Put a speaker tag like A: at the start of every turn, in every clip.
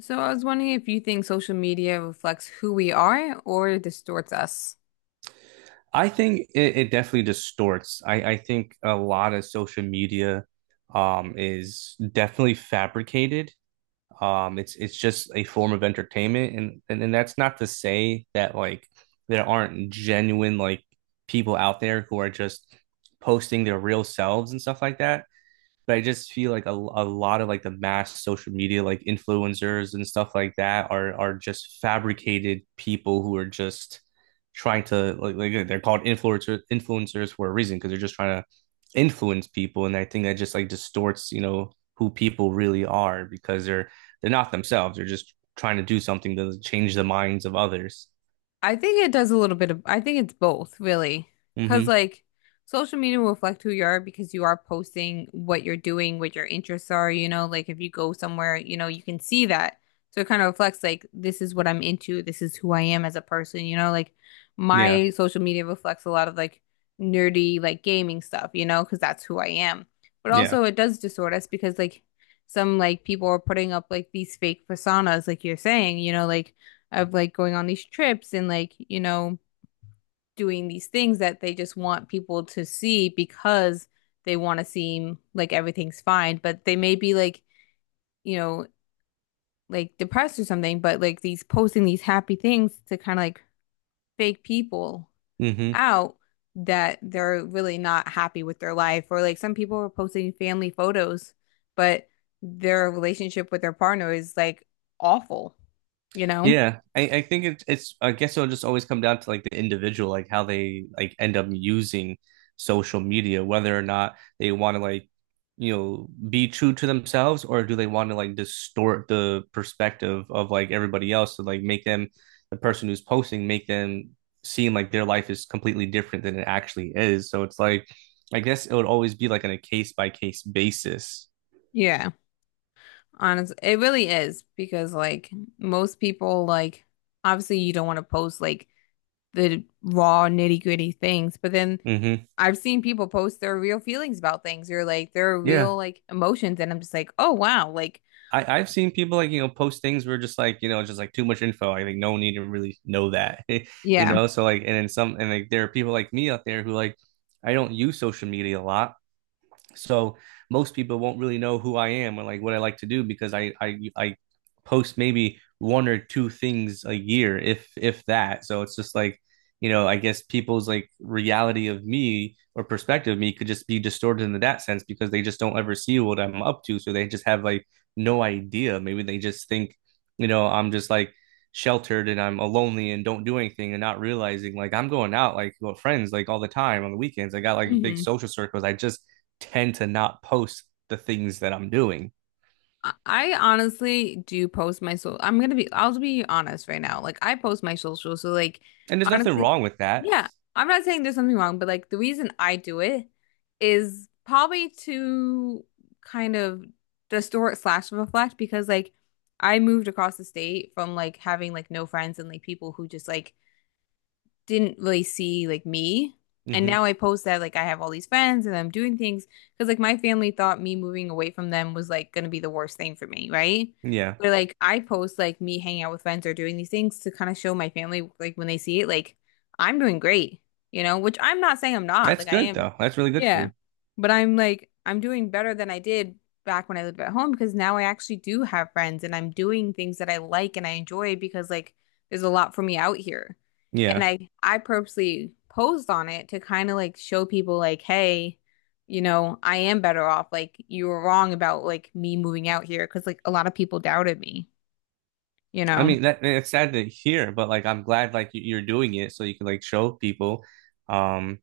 A: So I was wondering if you think social media reflects who we are or distorts us.
B: I think it definitely distorts. I think a lot of social media is definitely fabricated. It's just a form of entertainment and that's not to say that like there aren't genuine like people out there who are just posting their real selves and stuff like that, but I just feel like a lot of like the mass social media like influencers and stuff like that are just fabricated people who are just trying to like they're called influencers for a reason, because they're just trying to influence people. And I think that just like distorts, you know, who people really are, because they're not themselves, they're just trying to do something to change the minds of others.
A: I think it does a little bit of, I think it's both, really. Because,
B: Mm-hmm.
A: like, social media will reflect who you are because you are posting what you're doing, what your interests are, like if you go somewhere, you can see that. So it kind of reflects, like, this is what I'm into, this is who I am as a person, like
B: Yeah,
A: my social media reflects a lot of like nerdy, like gaming stuff, because that's who I am. But
B: yeah.
A: also, it does distort us because, like, some like people are putting up like these fake personas, like you're saying, like, of like going on these trips and like, doing these things that they just want people to see because they want to seem like everything's fine, but they may be like, you know, like depressed or something, but like these posting these happy things to kind of like fake people
B: Mm-hmm.
A: out that they're really not happy with their life. Or like some people are posting family photos, but their relationship with their partner is like awful, you know?
B: Yeah, I think it's, I guess, it'll just always come down to like the individual, like how they like end up using social media, whether or not they want to like, you know, be true to themselves, or do they want to like distort the perspective of like everybody else to like make them the person who's posting, make them seem like their life is completely different than it actually is. So it's like, I guess it would always be like on a case by case basis.
A: Yeah. Honestly, it really is because like most people like obviously you don't want to post like the raw nitty-gritty things, but then
B: Hmm.
A: I've seen people post their real feelings about things or like their real
B: Yeah.
A: like emotions and I'm just like, "Oh wow." Like,
B: I've seen people like, you know, post things where just like, you know, just like too much info. I think no one need to really know that, you
A: yeah.
B: know? So like, and then some, and like there are people like me out there who like, I don't use social media a lot. So most people won't really know who I am or like what I like to do, because I post maybe one or two things a year, if that. So it's just like, you know, I guess people's like reality of me or perspective of me could just be distorted in that sense, because they just don't ever see what I'm up to. So they just have like no idea. Maybe they just think, you know, I'm just like sheltered and I'm lonely and don't do anything, and not realizing like I'm going out like with friends like all the time on the weekends. I got like big
A: Mhm.
B: social circles. I just tend to not post the things that I'm doing.
A: I honestly do post my social. I'll be honest right now. Like I post my social, so like
B: And there's nothing
A: honestly,
B: wrong with that.
A: yeah, I'm not saying there's something wrong, but like the reason I do it is probably to kind of distort slash reflect because like I moved across the state from like having like no friends and like people who just like didn't really see like me. And
B: Hmm.
A: now I post that like I have all these friends and I'm doing things because like my family thought me moving away from them was like gonna be the worst thing for me, right?
B: Yeah.
A: But like I post like me hanging out with friends or doing these things to kind of show my family like when they see it, like I'm doing great, which I'm not saying I'm not,
B: That's
A: like I
B: good
A: am.
B: though. That's really good for
A: Yeah.
B: you.
A: But I'm like I'm doing better than I did back when I lived at home because now I actually do have friends and I'm doing things that I like and I enjoy because like there's a lot for me out here. And
B: Yeah.
A: I purposely posed on it to kind of like show people like, hey, I am better off. Like you were wrong about like me moving out here because like a lot of people doubted me, you
B: I
A: know.
B: mean that it's sad to hear, but like I'm glad like you- you're doing it so you can like show people. Um,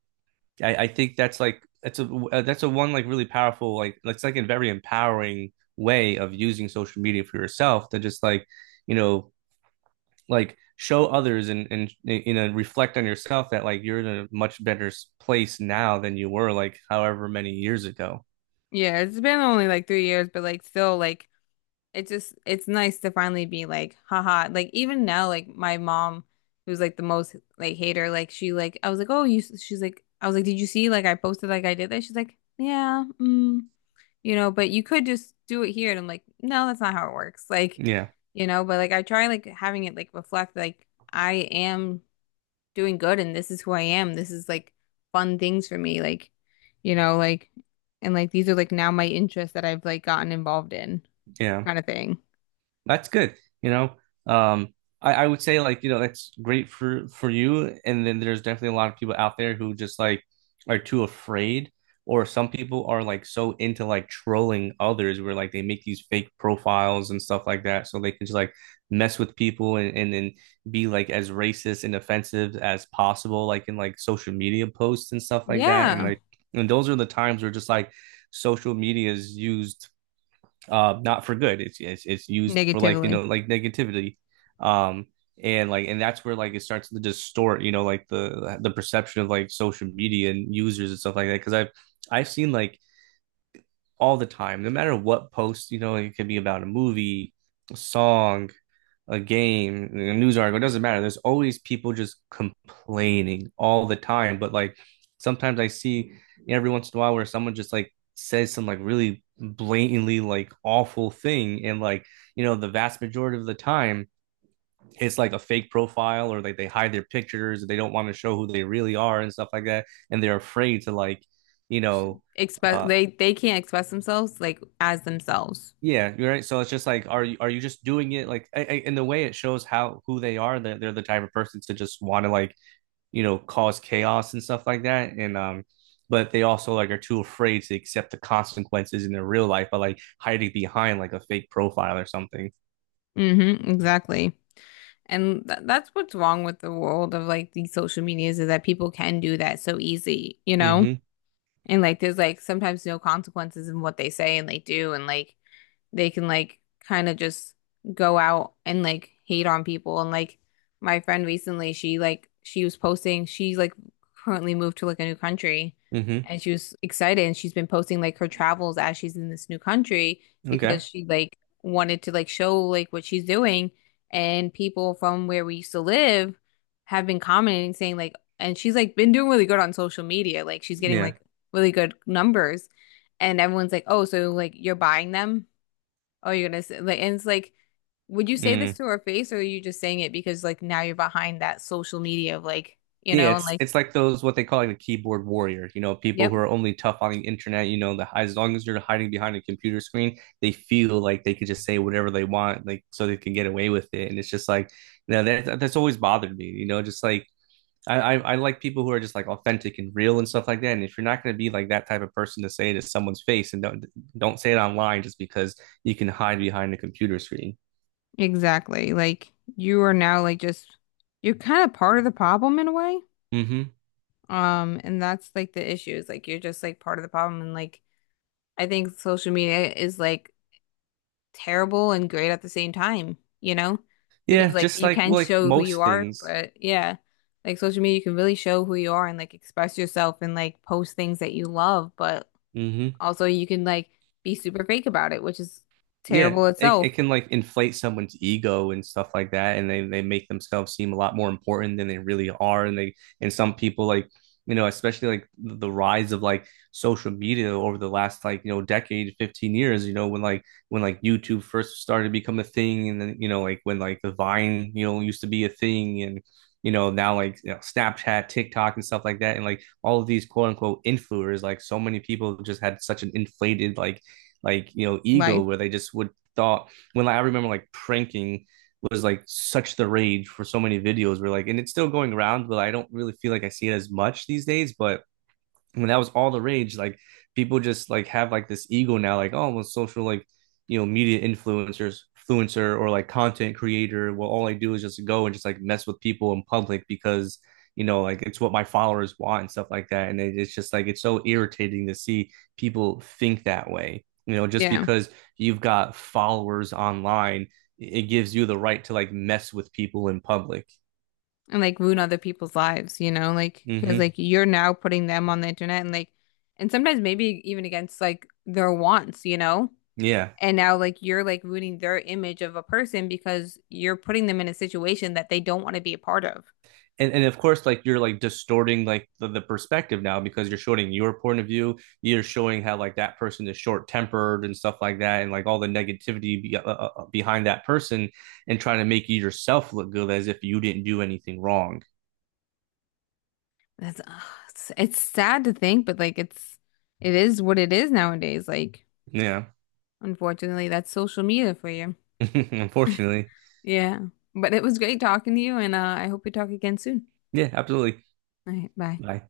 B: I think that's like that's a one like really powerful like it's like a very empowering way of using social media for yourself to just like, you know, like show others and, you know, reflect on yourself that like you're in a much better s- place now than you were like however many years ago.
A: Yeah, it's been only like 3 years, but like still like it just it's nice to finally be like, haha. Like even now, like my mom, who's like the most like hater, like she like I was like, oh, you. She's like, I was like, did you see? Like I posted like I did that. She's like, yeah. Mm. But you could just do it here. And I'm like, no, that's not how it works. Like,
B: Yeah,
A: but like I try like having it like reflect like I am doing good and this is who I am. This is like fun things for me. Like, like, and like these are like now my interests that I've like gotten involved in
B: yeah.
A: kind of thing.
B: That's good. You know, um, I would say like, you know, that's great for you. And then there's definitely a lot of people out there who just like are too afraid, or some people are like so into like trolling others where like they make these fake profiles and stuff like that, so they can just like mess with people, and then be like as racist and offensive as possible, like in like social media posts and stuff like that. And
A: Yeah.
B: like, and those are the times where just like social media is used, not for good. It's used for like, you
A: Negatively.
B: know, like negativity, um, and like, and that's where like it starts to distort, you know, like the perception of like social media and users and stuff like that. Because I've seen like all the time, no matter what post, you know, it could be about a movie, a song, a game, a news article, it doesn't matter. There's always people just complaining all the time. But like sometimes I see every once in a while where someone just like says some like really blatantly like awful thing. And like, you know, the vast majority of the time it's like a fake profile, or like they hide their pictures, they don't want to show who they really are and stuff like that. And they're afraid to like, you know, uh
A: They can't express themselves like as themselves.
B: Yeah, you're right. So it's just like, are you just doing it like in the way it shows how who they are? They're the type of person to just want to like, you know, cause chaos and stuff like that. And but they also like are too afraid to accept the consequences in their real life by like hiding behind like a fake profile or something.
A: Mm-hmm. Exactly. And th that's what's wrong with the world of like these social medias is that people can do that so easy, you know?
B: Mm-hmm.
A: And like there's like sometimes no consequences in what they say and they do and like they can like kind of just go out and like hate on people. And like my friend recently, she like she was posting, she's like currently moved to like a new country
B: Mm-hmm.
A: and she was excited and she's been posting like her travels as she's in this new country because
B: Okay.
A: she like wanted to like show like what she's doing. And people from where we used to live have been commenting saying like, and she's like been doing really good on social media. Like she's getting
B: Yeah.
A: like really good numbers. And everyone's like, oh, so like you're buying them? Oh, you're gonna say like, and it's like, would you say this
B: Mm.
A: to her face, or are you just saying it because like now you're behind that social media of like,
B: Yeah,
A: and
B: it's
A: like,
B: it's like those what they call like the keyboard warrior, you know, people who
A: yep,
B: are only tough on the internet, you know, the as long as you're hiding behind a computer screen, they feel like they could just say whatever they want, like so they can get away with it. And it's just like, you know, that that's always bothered me, you know, just like I like people who are just like authentic and real and stuff like that. And if you're not going to be like that type of person to say it to someone's face, and don't say it online just because you can hide behind a computer screen.
A: exactly. Like you are now like just you're kind of part of the problem in a way.
B: Hmm.
A: And that's like the issue is like you're just like part of the problem, and like I think social media is like terrible and great at the same time, you know? Because
B: Yeah,
A: like
B: just
A: you
B: like
A: can
B: well, like
A: show who you
B: most
A: are,
B: things.
A: but yeah, like social media, you can really show who you are and like express yourself and like post things that you love, but
B: Hmm.
A: also you can like be super fake about it, which is
B: Yeah,
A: terrible
B: it
A: itself.
B: can like inflate someone's ego and stuff like that, and they make themselves seem a lot more important than they really are. And they and some people like, you know, especially like the rise of like social media over the last like, you know, decade, 15 years. You know, when like YouTube first started to become a thing, and then, you know, like when like the Vine, you know, used to be a thing, and, you know, now like, you know, Snapchat, TikTok, and stuff like that, and like all of these quote unquote influencers, like so many people just had such an inflated like, you know, ego
A: Life.
B: where they just would thought when like, I remember like pranking was like such the rage for so many videos where like, and it's still going around, but I don't really feel like I see it as much these days, but when that was all the rage, like people just like have like this ego now, like, oh, well, social like, you know, media influencers, influencer or like content creator. Well, all I do is just go and just like mess with people in public because, you know, like it's what my followers want and stuff like that, and it's just like it's so irritating to see people think that way. You know, just
A: Yeah.
B: because you've got followers online, it gives you the right to like mess with people in public.
A: And like ruin other people's lives, you know? Like, because
B: Hmm.
A: like you're now putting them on the internet and like, and sometimes maybe even against like their wants, you know?
B: Yeah.
A: And now, like, you're like ruining their image of a person because you're putting them in a situation that they don't want to be a part of.
B: And of course like you're like distorting like the perspective now because you're showing your point of view, you're showing how like that person is short tempered and stuff like that, and like all the negativity be, behind that person, and trying to make you yourself look good, as if you didn't do anything wrong.
A: That's, ugh, it's sad to think, but like, it is what it is nowadays. Like,
B: Yeah.
A: unfortunately, that's social media for you.
B: Unfortunately.
A: Yeah. But it was great talking to you, and I hope we talk again soon.
B: Yeah, absolutely.
A: All right. Bye.
B: Bye.